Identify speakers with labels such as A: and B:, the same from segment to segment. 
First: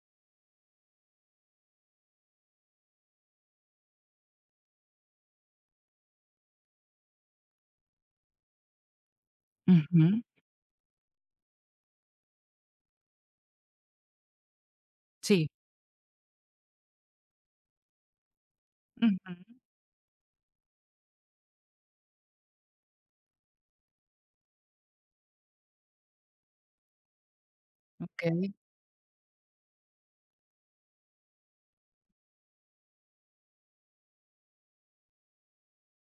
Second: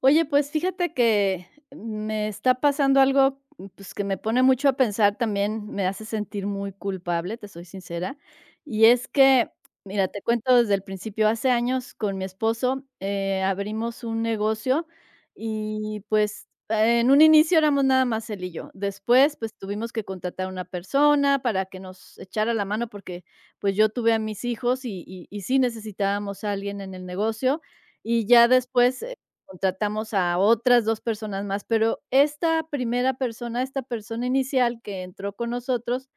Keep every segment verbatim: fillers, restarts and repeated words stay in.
A: Oye, pues fíjate que me está pasando algo, pues, que me pone mucho a pensar también, me hace sentir muy culpable, te soy sincera. Y es que, mira,
B: Ujú.
A: te cuento desde el principio, hace años con mi esposo, eh, abrimos un negocio
B: Sí.
A: y pues eh, en un inicio éramos nada más él y yo. Después, pues
B: Ujú.
A: tuvimos que contratar a una persona para que nos echara la mano porque pues yo tuve a mis hijos y, y, y sí necesitábamos a alguien en el negocio. Y ya
B: Okey,
A: después contratamos a otras dos personas más, pero esta primera persona, esta persona inicial que entró con nosotros,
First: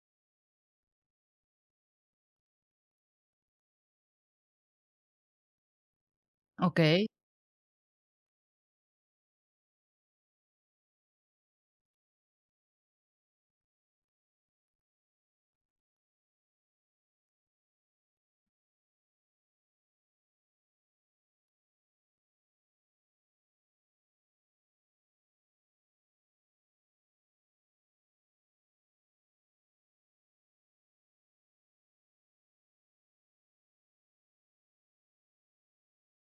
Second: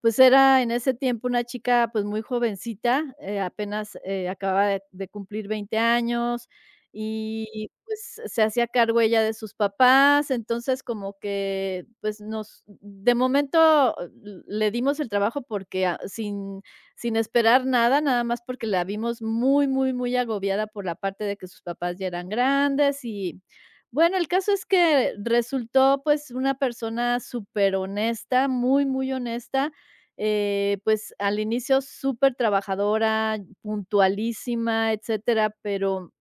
A: pues era en ese tiempo una chica, pues, muy jovencita, eh, apenas, eh, acababa de de cumplir veinte años
B: okey,
A: y, pues, se hacía cargo ella de sus papás. Entonces, como que, pues, nos de momento l le dimos el trabajo porque, ah, sin sin esperar nada, nada más porque la vimos muy, muy, muy agobiada por la parte de que sus papás ya eran grandes y, bueno, el caso es que resultó, pues, una persona súper honesta, muy, muy honesta eh, pues, al inicio súper trabajadora, puntualísima, etcétera, pero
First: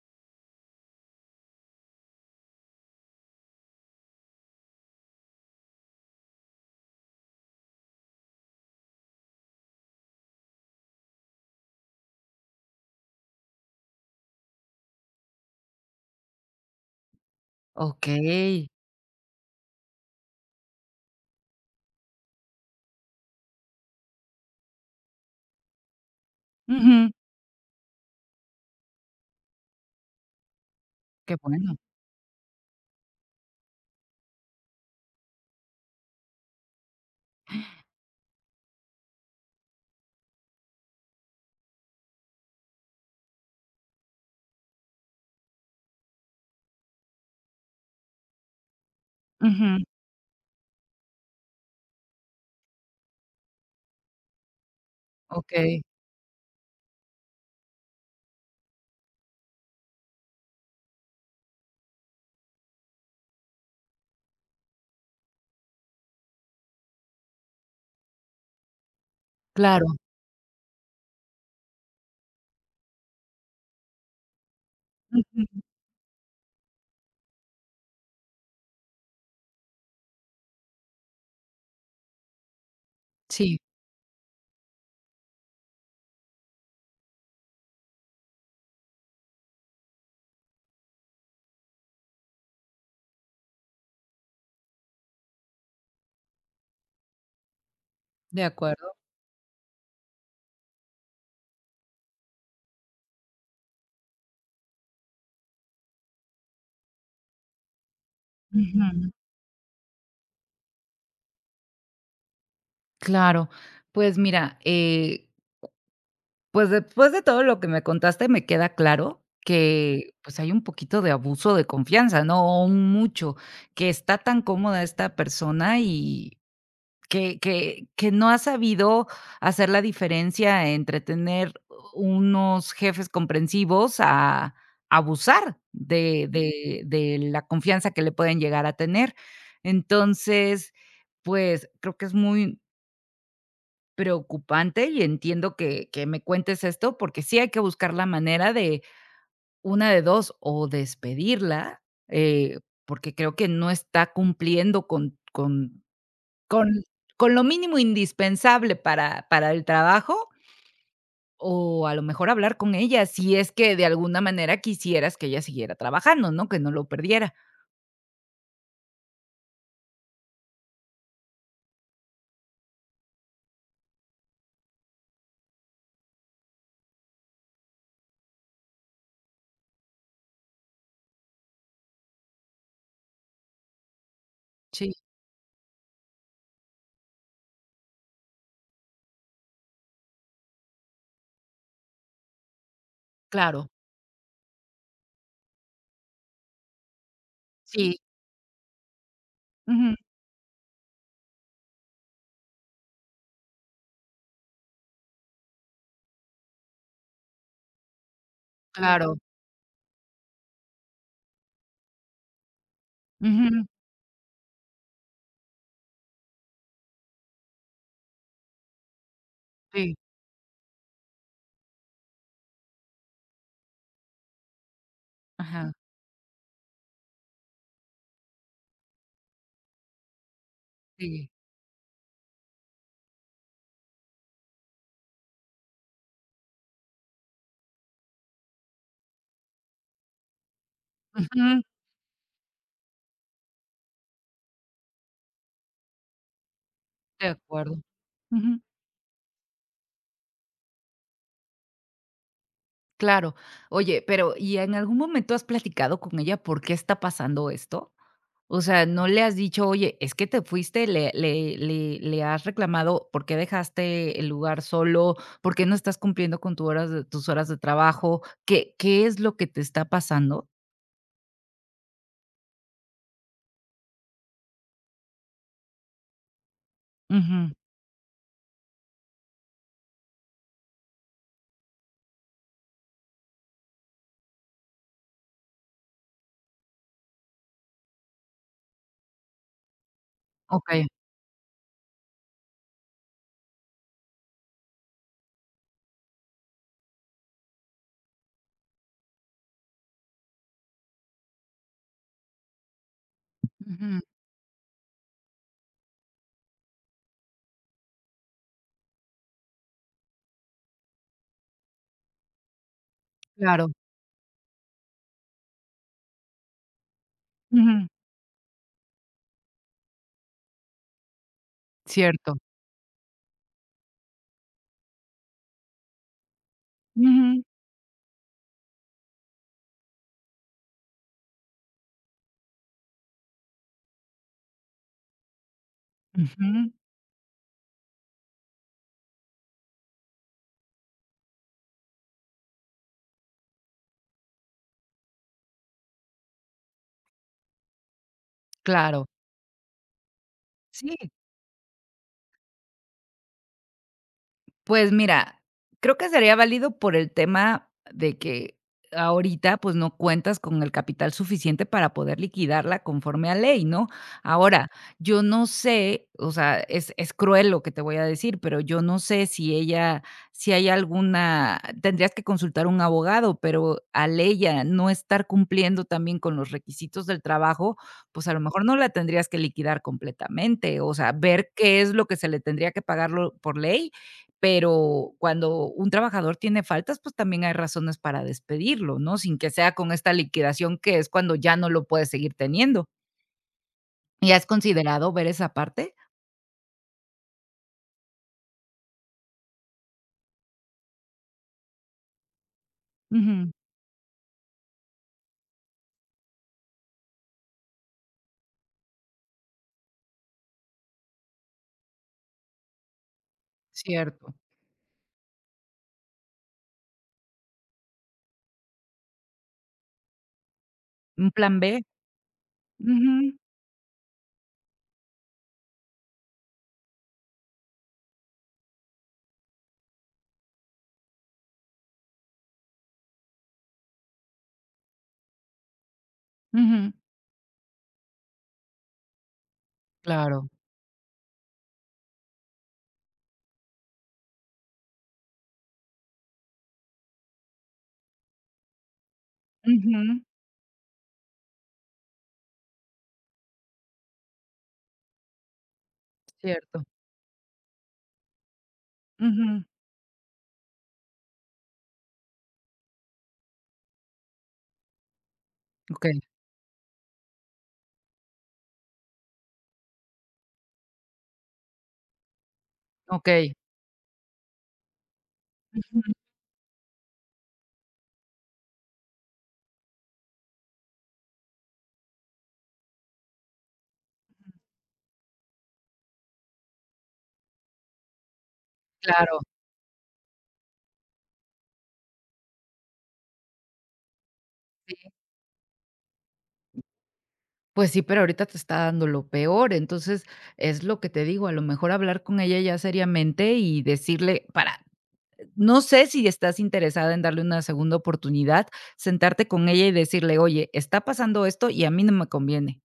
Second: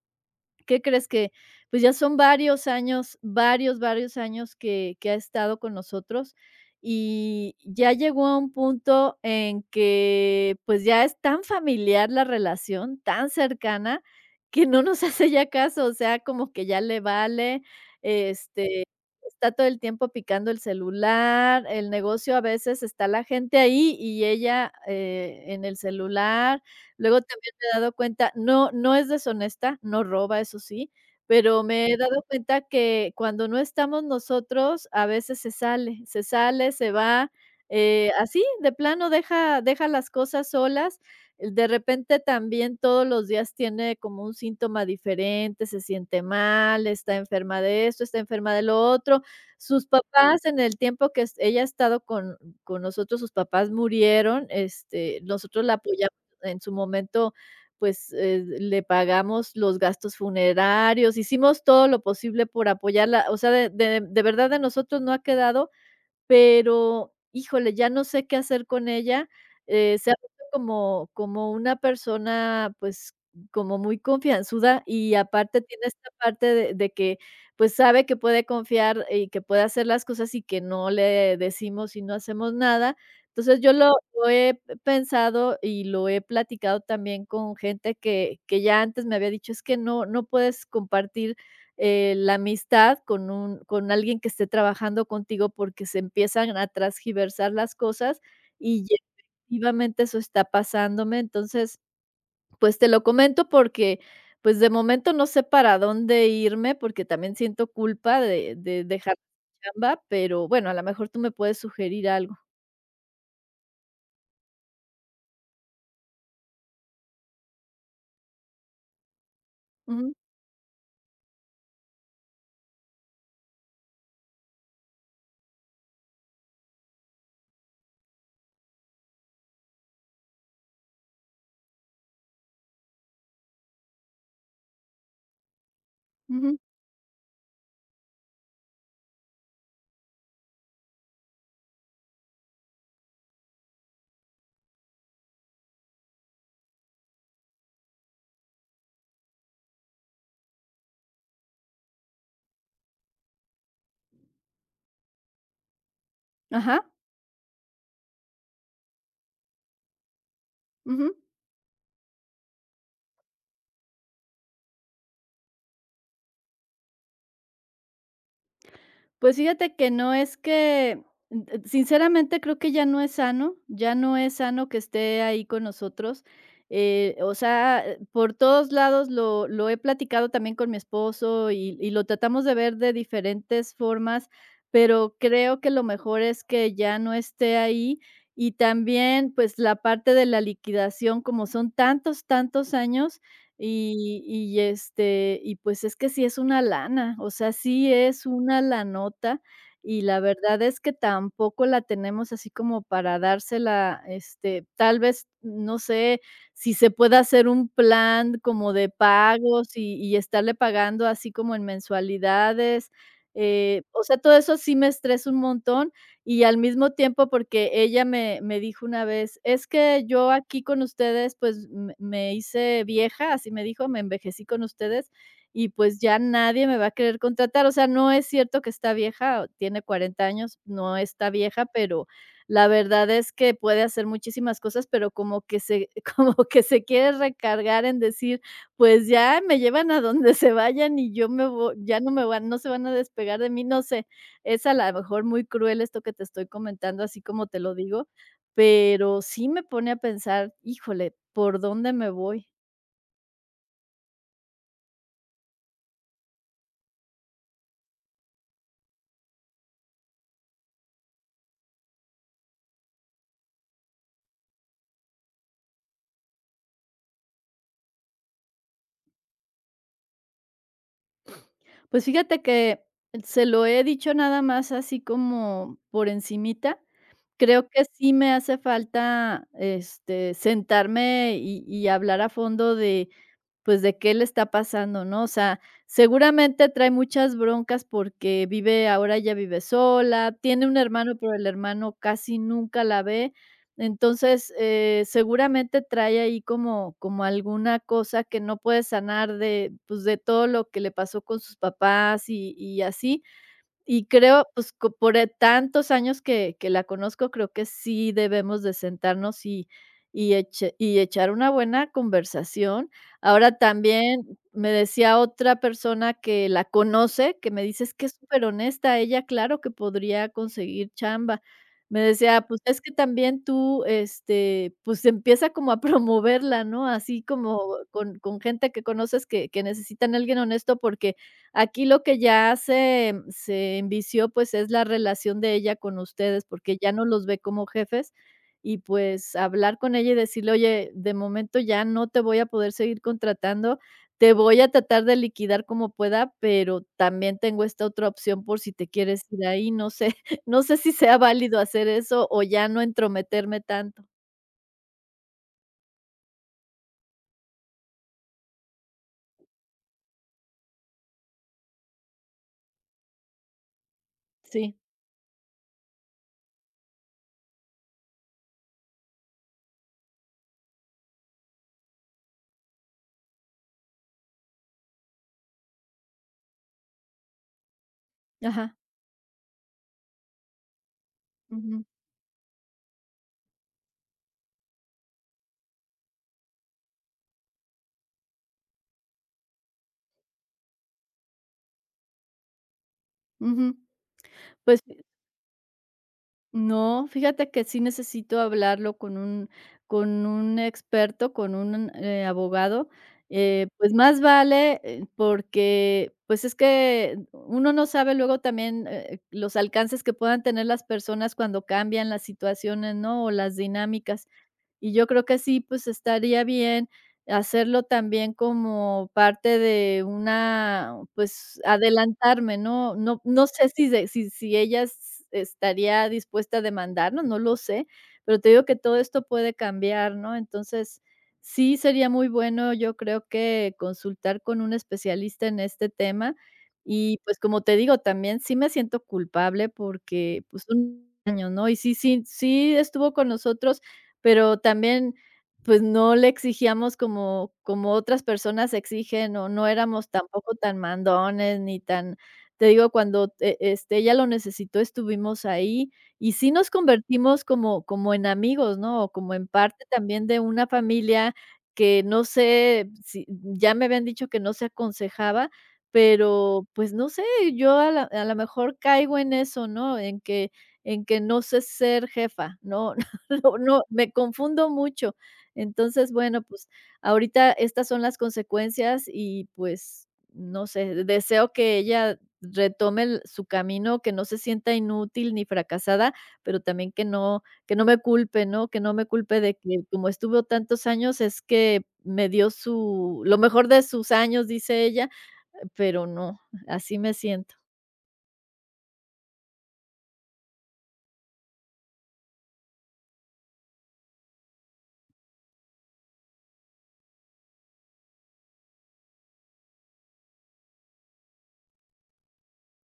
A: ¿qué crees? Que, pues, ya son varios años, varios, varios años que que ha estado con nosotros, y ya llegó a un punto en que, pues, ya es tan familiar la relación, tan cercana, que no nos hace ya caso, o sea, como que ya le vale,
B: okey.
A: este, está todo el tiempo picando el celular, el negocio a veces está la gente ahí y ella, eh, en el celular,
B: Ujú.
A: luego te he dado cuenta, no no es deshonesta, no roba, eso sí,
B: Qué
A: pero
B: bueno.
A: me he dado cuenta que cuando no estamos nosotros, a veces se sale, se sale, se va, eh, así, de plano deja deja las cosas solas. eh, De repente también todos los días tiene como un síntoma diferente, se siente mal, está enferma de esto, está enferma de lo otro.
B: Ujú.
A: Sus papás, en el tiempo que es ella ha estado con con nosotros, sus papás murieron, este, nosotros la
B: Okey.
A: apoyamos en su momento pues, eh, le pagamos los gastos funerarios, hicimos todo lo posible por apoyarla, o sea, de de de verdad de nosotros no ha quedado, pero, híjole, ya no sé qué hacer con ella.
B: Claro.
A: Eh, se ha visto como como una persona, pues, como muy confianzuda y
B: Ujú.
A: aparte tiene esta parte de de que, pues, sabe que puede confiar y que puede hacer las cosas y que no le decimos y no hacemos nada.
B: Sí,
A: Entonces, yo lo lo he pensado y lo he platicado también con gente que que ya antes me había dicho: "Es que no no puedes compartir eh, la amistad con un con alguien que esté trabajando contigo, porque se empiezan a transgiversar las cosas,
B: de
A: y
B: acuerdo.
A: ya efectivamente eso está pasándome". Entonces, pues, te lo comento porque, pues, de momento no sé para dónde irme, porque también siento culpa de de
B: Ujú.
A: dejar mi chamba, pero bueno, a lo mejor tú me puedes sugerir algo.
B: Claro. Pues mira, eh, pues después de todo lo que me contaste, me queda claro
A: Ujú,
B: que, pues, hay un poquito de abuso de confianza, ¿no? O un mucho, que está tan cómoda esta persona y que que que no ha sabido hacer la diferencia entre tener unos jefes comprensivos a abusar de
A: ujú.
B: de de la confianza que le pueden llegar a tener. Entonces, pues, creo que es muy preocupante y entiendo que que me cuentes esto, porque sí hay que buscar la manera de una de dos, o despedirla, eh, porque creo que no está cumpliendo con con con
A: Ajá,
B: con lo mínimo indispensable para para el trabajo,
A: ujú.
B: o a lo mejor hablar con ella, si es que de alguna manera quisieras que ella siguiera trabajando, ¿no? Que no lo perdiera.
A: Pues fíjate que no es que, mm, sinceramente creo que ya no es sano, ya no es sano que esté ahí con nosotros. Eh, o sea, eh, por todos lados lo, lo he platicado también con mi esposo y, y lo tratamos de ver de diferentes formas,
B: Sí,
A: pero creo que lo mejor es que ya no esté ahí. Y también, pues la parte de la liquidación, como son tantos, tantos años,
B: claro.
A: y y, este, y pues es que sí es una lana, o sea, sí
B: Sí.
A: es una lanota,
B: Ujú,
A: y la verdad es que tampoco la tenemos así como para dársela, este, tal vez, no sé, si se puede hacer un plan como de
B: claro.
A: pagos y y estarle pagando así como en mensualidades,
B: Ujú.
A: eh, o sea, todo eso sí me estresa un montón. Y al mismo tiempo, porque ella me me dijo una vez: "Es
B: Sí.
A: que yo aquí con ustedes, pues, me me hice vieja", así me dijo: "Me envejecí con ustedes y,
B: Ajá.
A: pues, ya nadie me va a querer contratar". O sea, no es cierto que está vieja, tiene cuarenta años, no
B: Sí.
A: está vieja, pero la verdad es que puede hacer muchísimas cosas, pero como que se como que se quiere recargar en decir: "Pues ya me llevan a donde se vayan y yo me
B: Ujú.
A: vo ya no me van no se van a despegar de mí", no sé. Es a lo mejor muy cruel esto que te estoy comentando, así
B: De
A: como te lo
B: acuerdo.
A: digo,
B: Ujú.
A: pero sí me pone a pensar, híjole, ¿por dónde me voy?
B: Claro. Oye, pero ¿y en algún momento has platicado con ella por qué está pasando esto? O sea, ¿no le has dicho: "Oye, es que te fuiste"? Le le le le has reclamado ¿por qué dejaste el lugar solo, por qué no estás cumpliendo con tu horas de tus horas de trabajo? ¿Qué qué es lo que te está pasando?
A: Pues fíjate que se lo he dicho nada más así como por encimita.
B: Ujú,
A: Creo que sí me hace falta, este, sentarme y y hablar a fondo de pues, de qué le está pasando, ¿no? O sea, seguramente trae muchas broncas porque vive ahora ya vive sola, tiene un
B: okey.
A: hermano, pero el hermano casi nunca la ve. Entonces, eh, seguramente trae ahí como como alguna cosa que no puede sanar de, pues, de todo lo que le pasó con sus papás y y así.
B: Ujú,
A: Y creo, pues, co por, eh, tantos años que que la conozco, creo que sí debemos de sentarnos y y eche y echar una buena conversación. Ahora
B: claro.
A: también me decía otra persona que la conoce, que me dice:
B: Ujú,
A: "Es que es súper honesta, ella claro que podría conseguir chamba". Me
B: cierto.
A: decía: "Pues, es que también tú, este, pues, empieza como a promoverla, ¿no?, así
B: Ujú,
A: como con con gente que conoces que que necesitan a alguien honesto, porque aquí lo que ya se se envició, pues, es la relación de ella con ustedes,
B: ujú,
A: porque ya no los ve como jefes y, pues, hablar con ella y decirle: 'Oye, de momento ya no te voy a poder seguir contratando, te voy a tratar de liquidar como pueda, pero también tengo esta otra opción por si te
B: claro.
A: quieres ir ahí'", no sé, no sé si
B: Sí.
A: sea válido hacer eso o ya no entrometerme tanto.
B: Pues mira, creo que sería válido por el tema de que ahorita, pues, no cuentas con el capital suficiente para poder liquidarla conforme a ley, ¿no? Ahora,
A: Sí,
B: yo no sé, o sea, es es cruel lo que te voy a decir, pero yo no sé si ella si hay alguna tendrías que consultar a un abogado, pero al ella no estar cumpliendo también con los requisitos del trabajo, pues, a lo mejor no
A: ajá,
B: la tendrías que liquidar completamente, o sea, ver qué
A: ujú,
B: es lo que se le tendría que pagarlo por ley, pero cuando un trabajador tiene faltas, pues también hay razones para despedirlo, ¿no? Sin que sea con esta liquidación, que es cuando ya no lo puedes seguir teniendo.
A: ujú.
B: ¿Y has
A: Pues
B: considerado ver esa parte?
A: no, fíjate que sí necesito hablarlo con un con un experto, con un, eh, abogado,
B: Ujú,
A: eh, pues, más vale, eh, porque, pues, es que uno no sabe luego también, eh, los alcances que puedan tener las personas cuando cambian las situaciones, ¿no? O las dinámicas.
B: cierto.
A: Y yo creo que sí, pues, estaría bien hacerlo también como parte de una,
B: Un plan
A: pues,
B: B.
A: adelantarme, ¿no? No
B: Ujú,
A: no sé si de si si ella s estaría dispuesta a demandarnos, no lo sé, pero te digo que todo esto puede cambiar, ¿no? Entonces, sí sería muy bueno, yo creo que consultar con un especialista en este tema
B: ujú,
A: y, pues, como te digo, también sí me siento culpable porque,
B: claro.
A: pues, un año ¿no? Y sí sí sí estuvo con nosotros, pero también, pues, no le exigíamos como como otras personas exigen, o no
B: Ujú,
A: éramos tampoco tan mandones ni tan te digo, cuando, e este, ella lo necesitó, estuvimos ahí, y sí nos
B: cierto.
A: convertimos como como en amigos, ¿no? O como en
B: Ujú,
A: parte también de una familia que no sé si ya me habían dicho que no se aconsejaba,
B: okey,
A: pero, pues, no sé, yo a la a lo mejor caigo en eso, ¿no? En que en que no sé ser jefa, no.
B: okey.
A: No, no, me confundo mucho.
B: Ujú,
A: Entonces, bueno, pues, ahorita estas son las consecuencias y, pues, no sé, deseo que ella retome el su camino, que no se sienta inútil ni fracasada, pero también que no que no me culpe, ¿no? Que no me
B: claro,
A: culpe de que como estuvo tantos años es que me dio su lo mejor de sus años, dice
B: sí.
A: ella, pero no, así me siento.
B: Pues sí, pero ahorita te está dando lo peor. Entonces, es lo que te digo, a lo mejor hablar con ella ya seriamente y decirle para. No sé si estás interesada en darle una segunda oportunidad, sentarte con ella y decirle: "Oye, está pasando esto y a mí no me conviene.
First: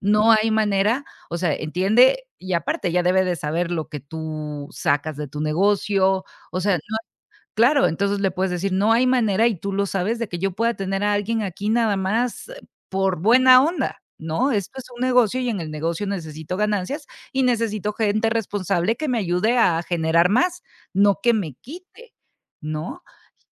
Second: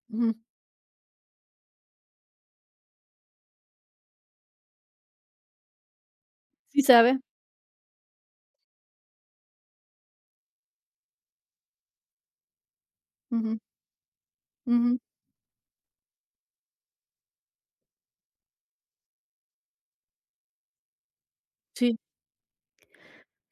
B: No
A: Ujú.
B: hay manera". O sea, entiende, y aparte, ya debe de saber lo que tú sacas de tu negocio, o sea.
A: Sí sabe.
B: Claro, entonces le puedes decir: "No hay manera", y tú lo sabes, de que yo pueda tener a alguien aquí nada más, eh, por
A: Ujú,
B: buena onda, ¿no? Esto es
A: ujú.
B: un negocio y en el negocio necesito ganancias y necesito gente responsable que me ayude a generar más, no que me
A: Sí.
B: quite, ¿no?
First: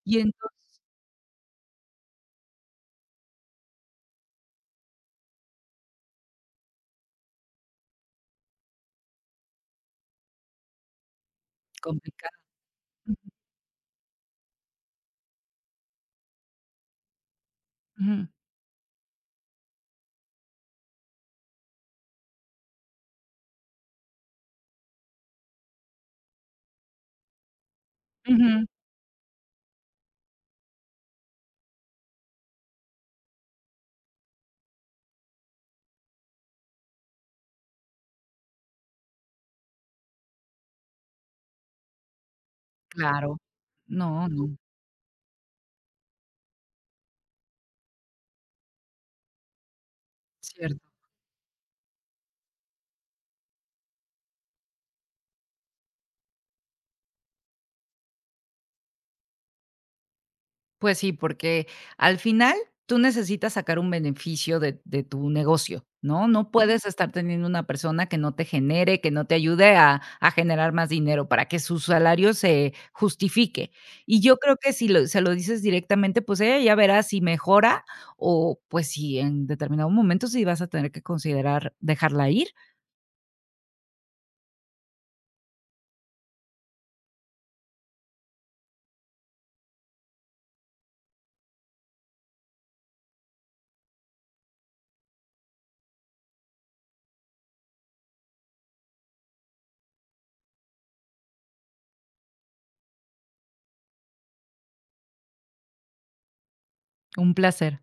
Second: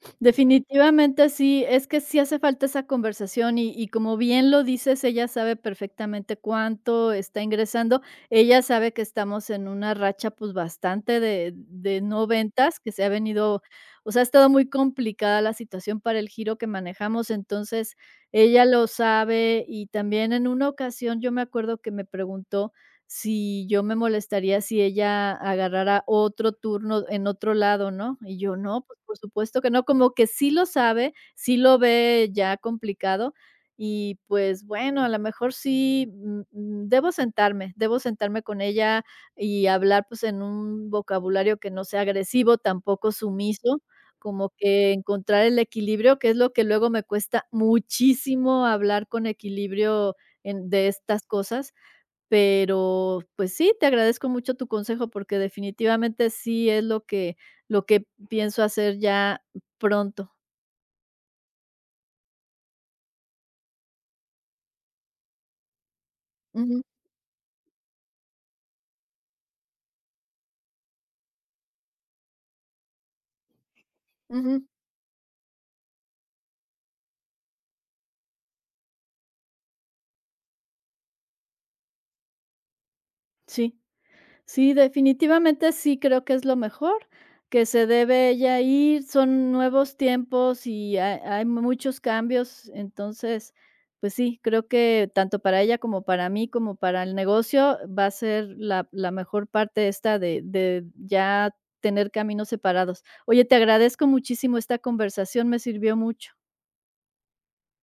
B: Y entonces
A: Definitivamente sí, es que sí hace falta esa conversación y y como bien lo dices, ella sabe perfectamente cuánto está ingresando. Ella sabe que estamos en una racha, pues, bastante de de no
B: complicado.
A: ventas, que se ha venido, o sea, ha estado muy complicada la situación para el giro que manejamos, entonces,
B: Ujú,
A: ella lo sabe. Y también en una ocasión yo me acuerdo que me preguntó si yo me molestaría si ella agarrara otro turno en otro lado, ¿no? Y yo,
B: ujú,
A: no, pues, por supuesto que no, como que sí lo sabe, sí lo ve ya complicado y pues bueno, a lo mejor sí, mm, mm, debo sentarme, debo sentarme con ella y hablar pues en un vocabulario que no sea agresivo, tampoco
B: claro.
A: sumiso,
B: No,
A: como
B: no,
A: que encontrar el equilibrio, que es lo que luego me cuesta muchísimo hablar con equilibrio en
B: cierto.
A: de estas cosas, pero, pues sí, te agradezco mucho tu consejo porque definitivamente sí es lo que lo que pienso hacer ya pronto.
B: Pues sí, porque al final tú necesitas sacar un beneficio de de tu negocio, ¿no? No
A: Ujú,
B: puedes estar teniendo una persona que no te genere, que no te ayude a a generar más dinero para que su salario se justifique. Y yo creo
A: ujú,
B: que si lo se lo dices directamente, pues ella ya verá si mejora o, pues, si en determinado momento sí vas a tener que considerar dejarla ir.
A: sí. Sí, definitivamente sí creo que es lo mejor, que se debe ella ir, son nuevos tiempos y hay, hay muchos cambios, entonces, pues sí, creo que tanto para ella como para mí, como para el negocio, va a ser la, la mejor parte esta de, de ya tener caminos separados. Oye, te agradezco muchísimo esta conversación, me sirvió mucho.
B: Un placer.